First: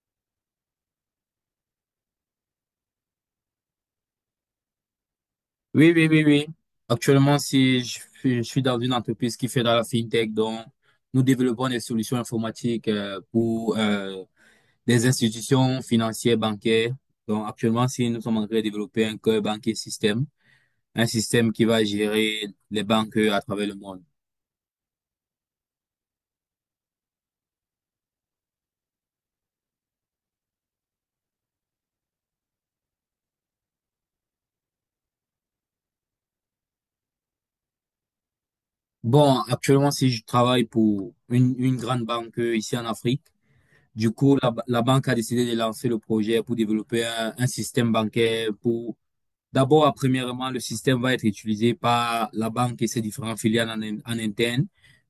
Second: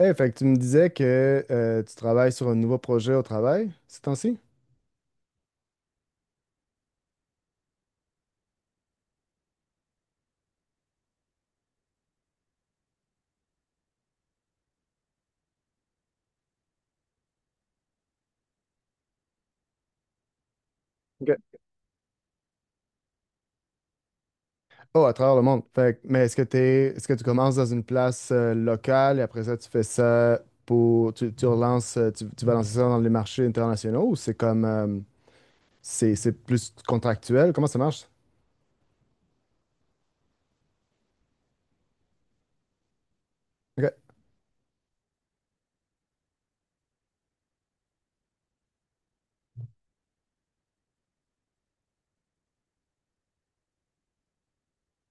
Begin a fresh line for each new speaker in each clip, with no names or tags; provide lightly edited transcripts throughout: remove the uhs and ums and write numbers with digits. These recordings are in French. Hey, fait que tu me disais que tu travailles sur un nouveau projet au travail ces temps-ci?
Oui, oui, oui, oui. Actuellement, si je suis dans une entreprise qui fait dans la fintech, donc nous développons des solutions informatiques pour des institutions financières, bancaires. Donc actuellement, si nous sommes en train de développer un cœur banquier système, un système
Ok.
qui va gérer les banques à travers le monde.
Oh, à travers le monde. Mais est-ce que est-ce que tu commences dans une place locale et après ça, tu fais ça pour, tu relances, tu vas lancer ça dans les marchés internationaux ou c'est comme, c'est plus contractuel? Comment ça marche?
Bon, actuellement, si je travaille pour une grande banque ici en Afrique,
OK.
du coup, la banque a décidé de lancer le projet pour développer un système bancaire pour. D'abord, premièrement, le système va être utilisé par la banque et ses différentes filiales en interne.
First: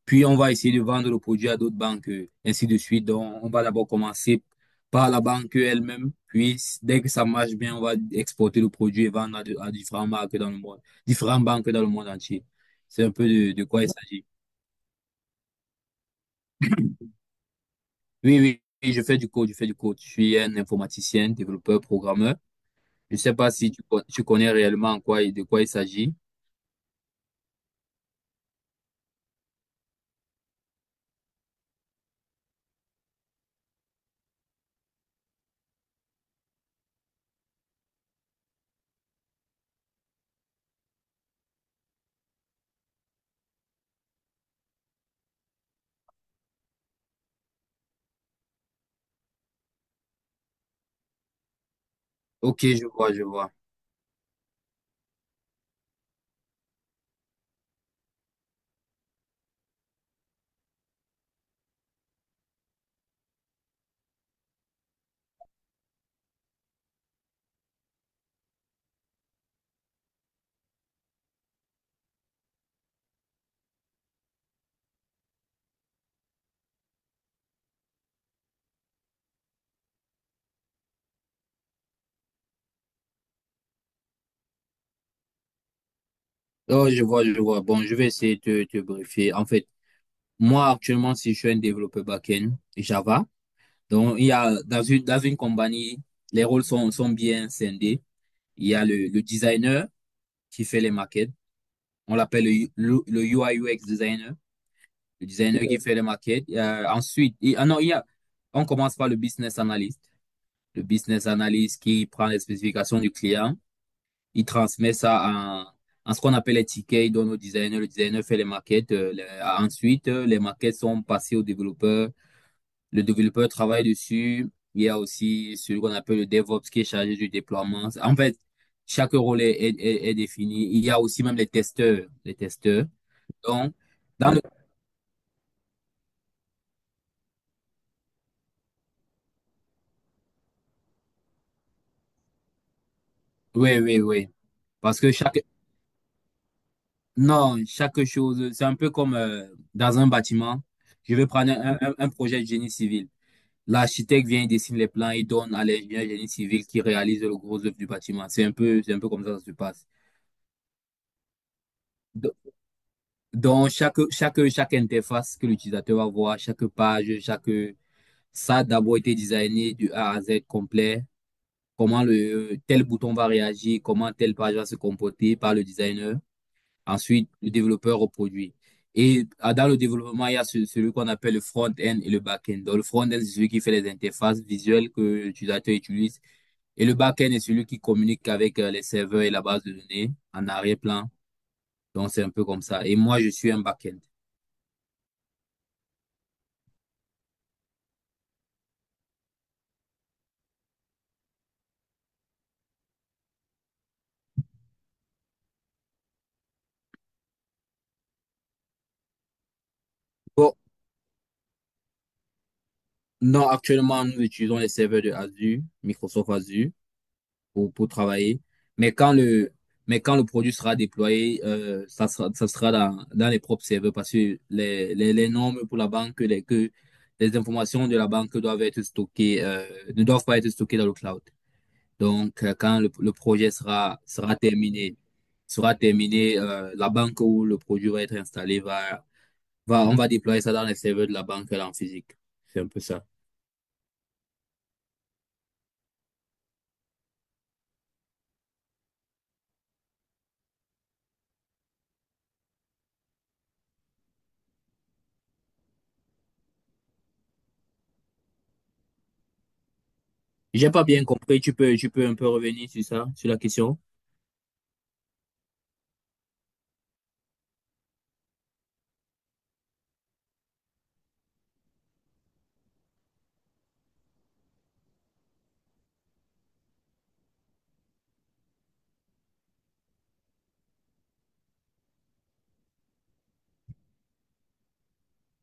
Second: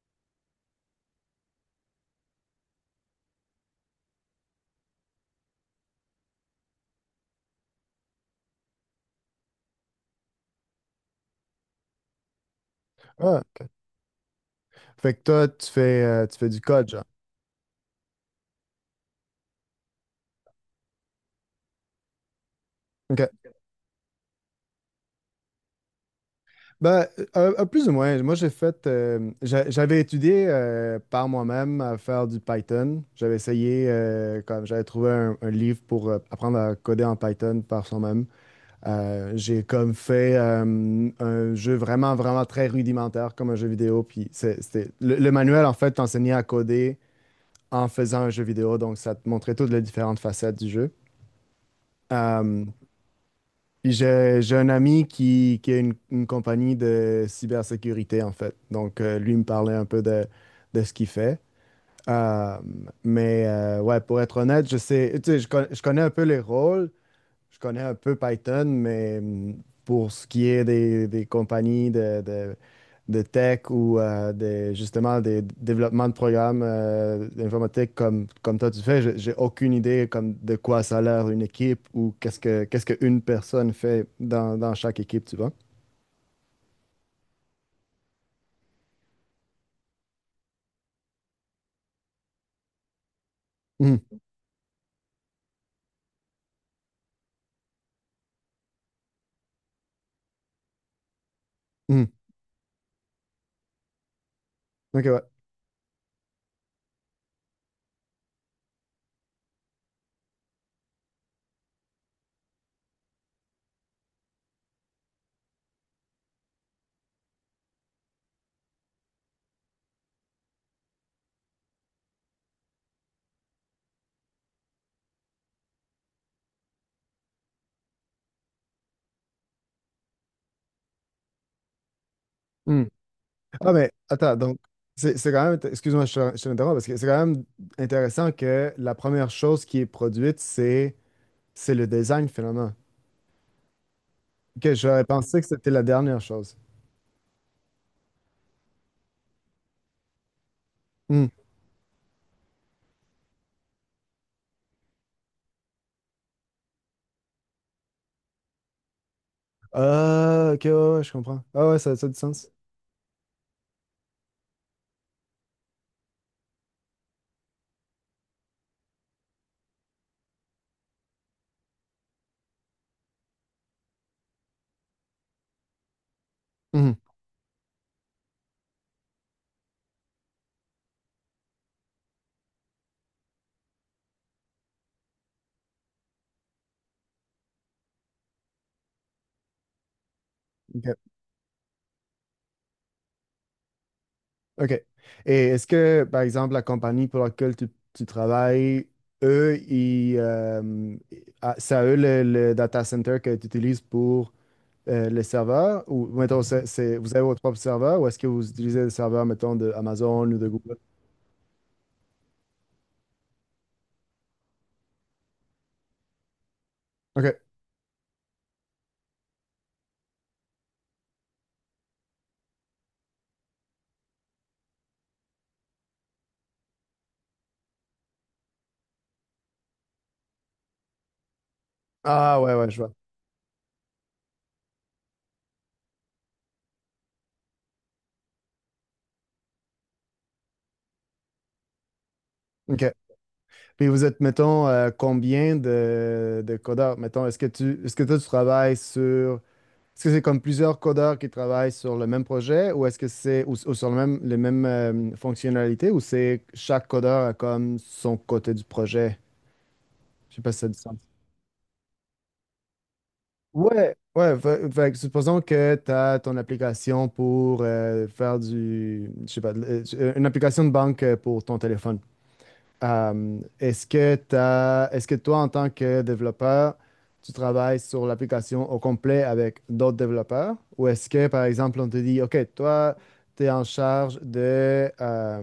Puis, on va essayer de vendre le produit à d'autres banques, ainsi de suite. Donc, on va d'abord commencer par la banque elle-même. Puis, dès que ça marche bien, on va exporter le produit et vendre à différentes marques dans le monde, différentes banques dans le monde entier. C'est un peu
Ah,
de quoi il s'agit.
fait que toi, tu fais du code, genre.
Oui, oui, oui, je fais du code, je fais du code. Je suis un informaticien, développeur, programmeur. Je
OK.
sais pas si tu connais réellement de quoi il s'agit.
Ben, un plus ou moins. Moi, j'ai fait, j'avais étudié par moi-même à faire du Python. J'avais essayé, comme j'avais trouvé un livre pour apprendre à coder en Python par soi-même. J'ai comme fait un jeu vraiment, vraiment très rudimentaire, comme un jeu vidéo. Puis c'était le manuel, en fait, t'enseignait à coder en faisant un jeu vidéo. Donc, ça te montrait toutes les différentes facettes du jeu.
Ok,
Euh,
je vois, je vois.
puis j'ai un ami qui a une compagnie de cybersécurité, en fait. Donc, lui me parlait un peu de ce qu'il fait. Euh, mais ouais, pour être honnête, je sais, tu sais, je connais un peu les rôles, je connais un peu Python, mais pour ce qui est des compagnies de tech ou des, justement des développements de programmes d'informatique comme, comme toi tu fais, j'ai aucune idée comme de quoi ça a l'air une équipe ou qu'est-ce qu'une personne fait dans, dans chaque équipe, tu vois.
Oh, je vois, je vois. Bon, je vais essayer de te briefer. En fait, moi, actuellement, si je suis un développeur back-end Java,
Hum,
donc il y a dans une compagnie, les rôles sont bien scindés. Il y a le designer qui fait les maquettes.
hum.
On l'appelle le UI UX designer,
Ok, ouais.
le designer qui, ok, fait les maquettes. Ensuite, ah non, il y a, on commence par le business analyst. Le business analyst qui prend les spécifications du client. Il transmet ça en, en ce qu'on appelle les tickets. Il donne au designer. Le designer fait les maquettes. Ensuite, les maquettes sont passées au développeur. Le développeur travaille dessus. Il y a aussi celui qu'on appelle le DevOps qui est chargé du déploiement. En fait, chaque rôle est défini. Il y a aussi même les testeurs. Les testeurs.
Hum. Ah,
Donc,
mais
dans
attends,
le...
donc, c'est quand même, excuse-moi, je te l'interromps, parce que c'est quand même intéressant que la première chose qui est produite, c'est le design finalement.
Oui, oui, oui.
Ok,
Parce
j'aurais
que chaque...
pensé que c'était la dernière chose.
Non, chaque chose, c'est un peu comme dans un bâtiment. Je vais
Hmm.
prendre un projet de génie civil. L'architecte vient, il dessine les plans, il donne à l'ingénieur génie civil qui réalise le gros œuvre du bâtiment. C'est un peu comme ça que ça se passe.
Ah, ok, ouais, ouais, je comprends. Ah ouais, ça a du
Do-
sens.
Donc, chaque interface que l'utilisateur va voir, chaque page, ça a d'abord été designé du A à Z complet. Comment le, tel bouton va réagir, comment telle page va se comporter par le designer.
Mhm.
Ensuite, le développeur au produit. Et ah, dans le développement, il y a celui qu'on appelle le front-end et le back-end. Donc, le front-end, c'est celui qui fait les interfaces visuelles que l'utilisateur utilise. Et le back-end est celui qui communique avec les serveurs et la base de données en
Ok.
arrière-plan. Donc, c'est un peu comme ça. Et moi, je suis un back-end.
Ok. Et est-ce que, par exemple, la compagnie pour laquelle tu travailles, eux, ils, ah, c'est à eux le data center que tu utilises pour le serveur? Ou, mettons, vous avez votre propre serveur ou est-ce que vous utilisez le serveur, mettons, de Amazon ou de
Bon,
Google?
non, actuellement, nous utilisons les serveurs de Azure, Microsoft Azure
Ok.
pour travailler. Mais quand le, mais quand le produit sera déployé, ça sera dans les propres serveurs parce que les normes pour la banque, que les informations de la banque doivent être stockées, ne doivent pas être stockées dans le cloud.
Ah,
Donc,
ouais, ouais, je
quand le,
vois.
le projet sera terminé, la banque où le produit va être installé on va déployer ça dans les serveurs de la banque là en physique. C'est un peu
Ok.
ça.
Puis vous êtes, mettons, combien de codeurs? Mettons, est-ce que est-ce que toi, tu travailles sur... Est-ce que c'est comme plusieurs codeurs qui travaillent sur le même projet ou est-ce que c'est ou sur le même, les mêmes fonctionnalités ou c'est chaque codeur a comme son côté du projet? Je sais pas si ça
J'ai
a du
pas
sens.
bien compris. Tu peux un peu revenir sur ça, sur la question?
Ouais, ouais. Fait que supposons que tu as ton application pour faire du... Je sais pas, une application de banque pour ton téléphone. Est-ce que est-ce que toi, en tant que développeur, tu travailles sur l'application au complet avec d'autres développeurs? Ou est-ce que, par exemple, on te dit: OK, toi, tu es en charge de,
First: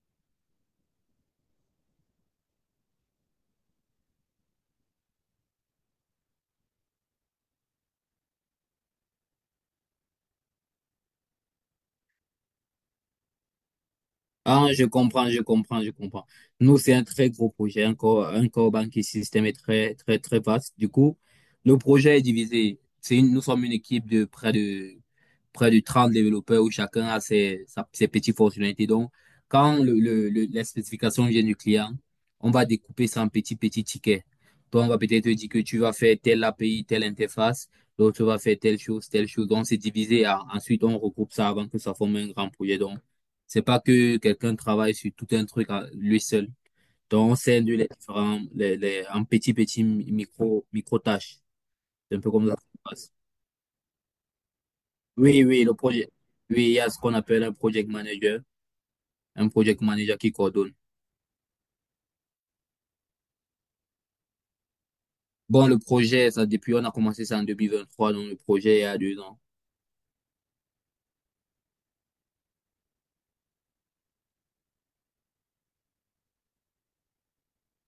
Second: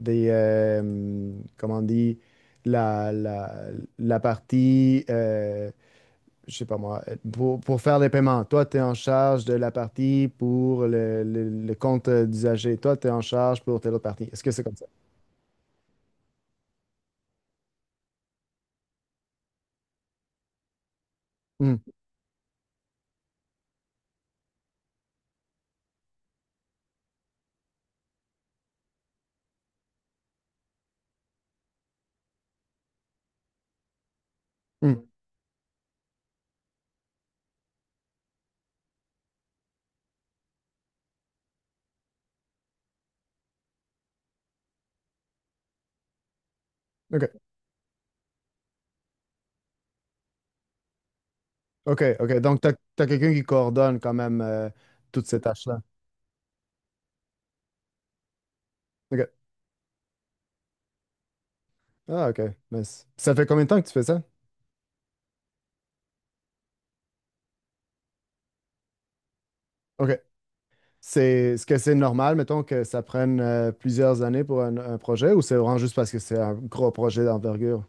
des, comment on dit, la, la, la partie, je sais pas moi, pour faire les paiements. Toi, tu es en charge de la partie pour le compte d'usager. Toi, tu es en charge pour telle autre partie. Est-ce que c'est
Ah,
comme
je
ça?
comprends, je comprends, je comprends. Nous, c'est un très gros projet. Un core banking system est très, très, très vaste. Du coup, le
Hmm,
projet est divisé. Nous sommes une équipe de près de 30 développeurs où chacun a ses petites fonctionnalités. Donc, quand la spécification vient du client, on va découper ça en petits, petits tickets. Donc, on va
hmm,
peut-être dire que tu vas faire telle API, telle interface, l'autre va faire telle chose, telle chose. Donc, c'est divisé. Ah, ensuite, on regroupe ça avant que ça forme un grand projet. Donc, c'est pas que quelqu'un travaille sur tout un truc à lui seul.
OK.
Donc, on scinde les différents, en petits, petits micro, micro tâches.
OK,
C'est un peu
OK.
comme ça
Donc,
que ça se
t'as
passe.
quelqu'un qui coordonne quand même toutes ces
Oui, oui, le
tâches-là.
projet. Oui, il y a ce qu'on appelle un project manager,
OK.
un project manager qui coordonne.
Ah, OK. Ça fait combien de temps que tu fais ça?
Bon, le projet, ça, depuis, on a commencé ça en 2023, donc le projet, il y a 2 ans.
OK. Est-ce que c'est normal, mettons, que ça prenne plusieurs années pour un projet ou c'est vraiment juste parce que c'est un gros projet d'envergure?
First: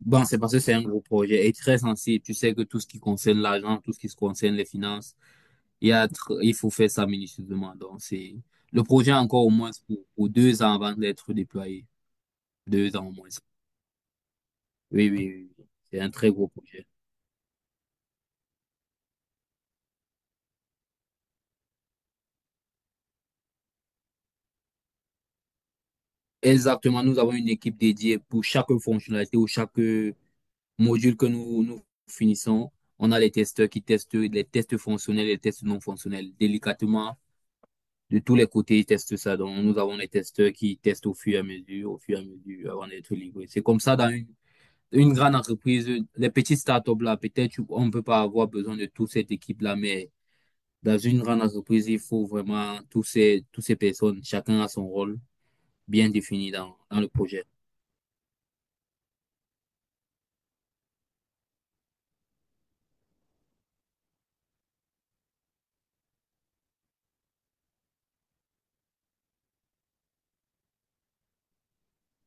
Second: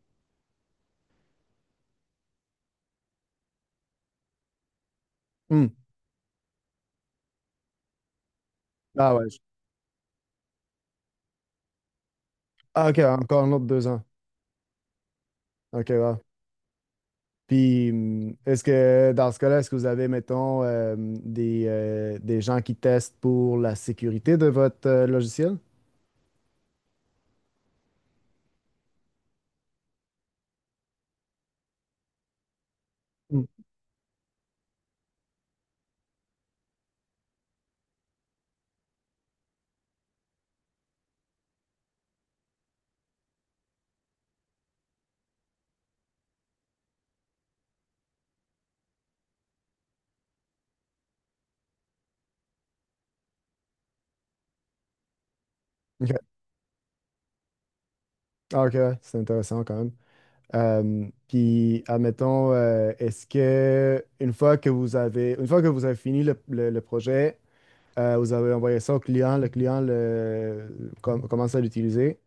Bon, c'est parce que c'est un gros projet et très sensible. Tu sais que tout ce qui concerne l'argent, tout ce qui se concerne les finances,
Hmm.
il y a, tr- il faut faire ça minutieusement. Donc, le projet
Ah
a
ouais.
encore au moins pour 2 ans avant d'être déployé.
Ah,
Deux
OK,
ans au moins.
encore un autre deux ans.
Oui, oui, oui. oui.
OK,
C'est un
wow.
très gros projet.
Puis, est-ce que dans ce cas-là, est-ce que vous avez, mettons, des gens qui testent pour la sécurité de votre logiciel?
Exactement, nous avons une équipe dédiée pour chaque fonctionnalité ou chaque module que nous, nous finissons. On a les
Hmm.
testeurs qui testent les tests fonctionnels et les tests non fonctionnels. Délicatement, de tous les côtés, ils testent ça. Donc, nous avons les testeurs qui testent au fur et à mesure, au fur et à mesure, avant d'être livrés. C'est comme ça dans une grande entreprise. Les petites startups, là, peut-être, on ne peut pas avoir besoin de toute cette équipe-là, mais dans une grande entreprise, il faut vraiment tous ces, toutes ces personnes, chacun a son rôle bien
OK.
défini dans le projet.
Ah, OK, ouais, c'est intéressant quand même. Puis, admettons, est-ce que une fois que vous avez, une fois que vous avez fini le projet, vous avez envoyé ça au client, le client commence à l'utiliser,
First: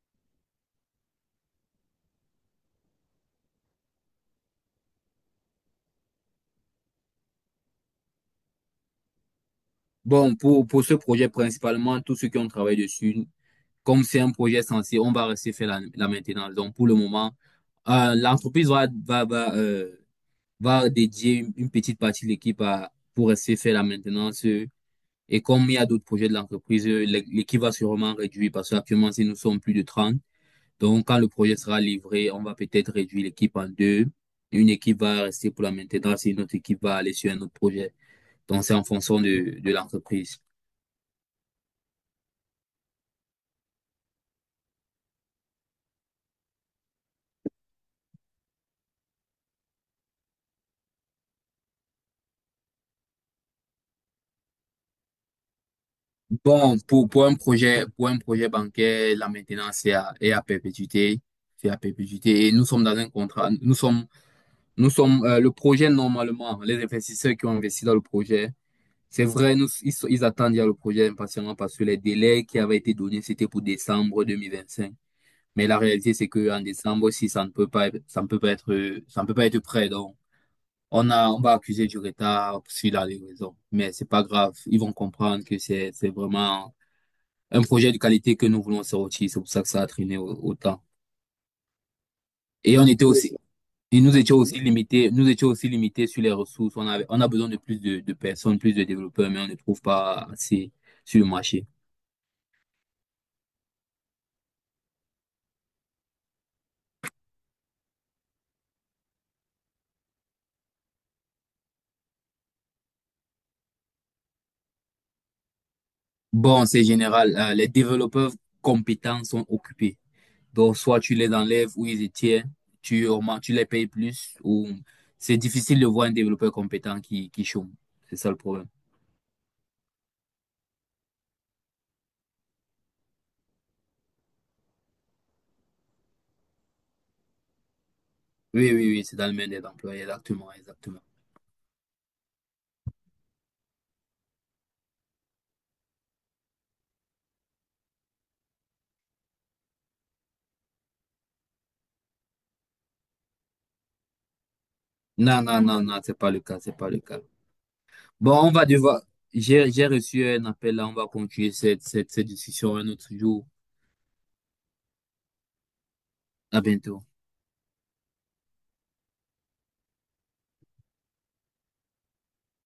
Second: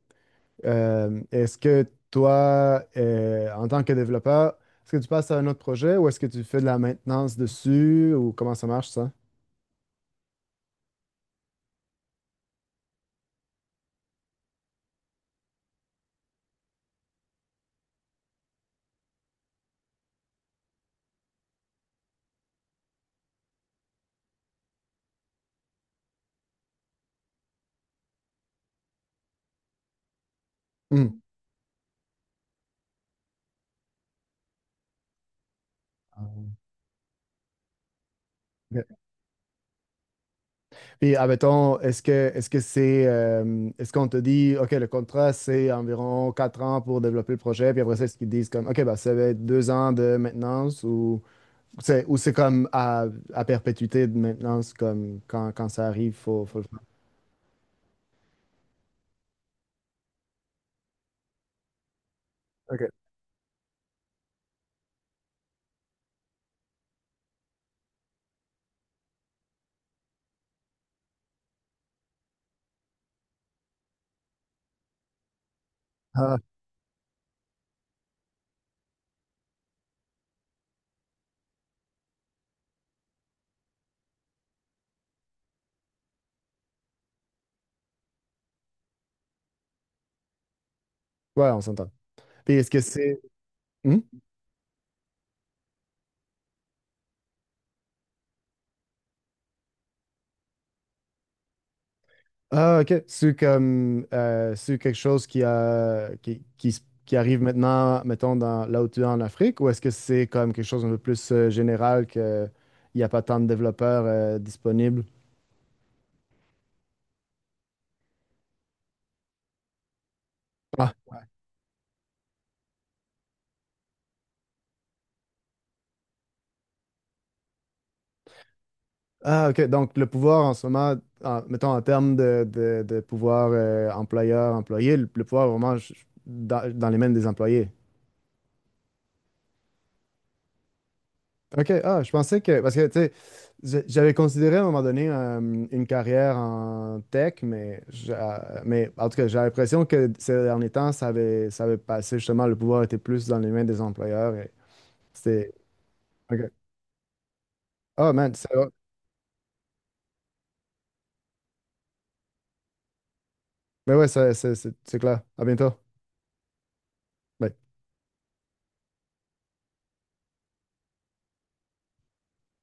est-ce que toi, en tant que développeur, est-ce que tu passes à un autre projet ou est-ce que tu fais de la maintenance dessus ou comment ça marche ça?
Bon, pour ce projet, principalement, tous ceux qui ont travaillé dessus, comme c'est un projet censé, on va rester faire la maintenance. Donc, pour le moment, l'entreprise va dédier une petite partie de l'équipe pour rester faire la maintenance. Et comme il y a d'autres projets de l'entreprise, l'équipe va sûrement réduire parce qu'actuellement, si nous sommes plus de 30. Donc, quand
Hmm.
le projet sera livré, on va peut-être réduire l'équipe en deux. Une équipe va rester pour la maintenance et une
Ah.
autre équipe va aller sur un autre projet. Donc, c'est en
Ok.
fonction de l'entreprise.
Puis, admettons, est-ce que c'est est-ce qu'on te dit OK, le contrat, c'est environ quatre ans pour développer le projet, puis après ça, est-ce qu'ils disent comme OK, bah ça va être deux ans de maintenance ou c'est à perpétuité de maintenance comme quand, quand ça arrive, faut, faut le
Bon,
faire.
pour un projet, pour un projet bancaire, la maintenance est à perpétuité. C'est à perpétuité. Et nous sommes
OK.
dans un contrat. Le projet, normalement, les investisseurs qui ont investi dans le projet, c'est vrai, ils attendent le projet impatiemment parce que les délais qui avaient été donnés, c'était pour décembre 2025. Mais la réalité, c'est
Ah,
qu'en décembre aussi, ça ne peut pas être prêt. Donc, on va accuser du retard sur la livraison. Mais c'est pas grave. Ils vont comprendre que c'est vraiment un projet de qualité que nous voulons sortir. C'est pour ça que ça a traîné autant.
ouais, on s'entend. Puis est-ce
Et
que
on était
c'est.
aussi, et
Mhm.
nous étions aussi limités, sur les ressources. On a besoin de plus de personnes, plus de développeurs, mais on ne trouve pas assez sur le marché.
Ah, ok. C'est comme c'est quelque chose qui arrive maintenant, mettons, dans, là où tu es en Afrique, ou est-ce que c'est comme quelque chose un peu plus général qu'il n'y a pas tant de développeurs disponibles?
Bon, c'est général. Les développeurs compétents sont occupés. Donc,
Ah,
soit tu les enlèves ou ils les tiennent, tu augmentes, tu les payes plus, ou c'est difficile de voir un développeur compétent qui chôme. C'est ça le problème.
Ah, ok. Donc, le pouvoir en ce moment, mettons, en termes de, de pouvoir employeur-employé, le pouvoir est vraiment dans, dans les mains des employés.
Oui, oui, oui, c'est dans le main des employés, exactement, exactement.
OK, ah, je pensais que, parce que, tu sais, j'avais considéré à un moment donné une carrière en tech, mais, mais en tout cas, j'ai l'impression que ces derniers temps, ça avait passé, justement, le pouvoir était plus dans les mains des employeurs. Et
Non,
c'était...
non, non, non, c'est pas
OK.
le cas, c'est pas le cas.
Ah, man,
Bon,
c'est...
on va devoir, j'ai reçu un appel là, on va continuer cette discussion un autre jour.
Mais ouais, c'est clair. À bientôt.
À bientôt.
Bye.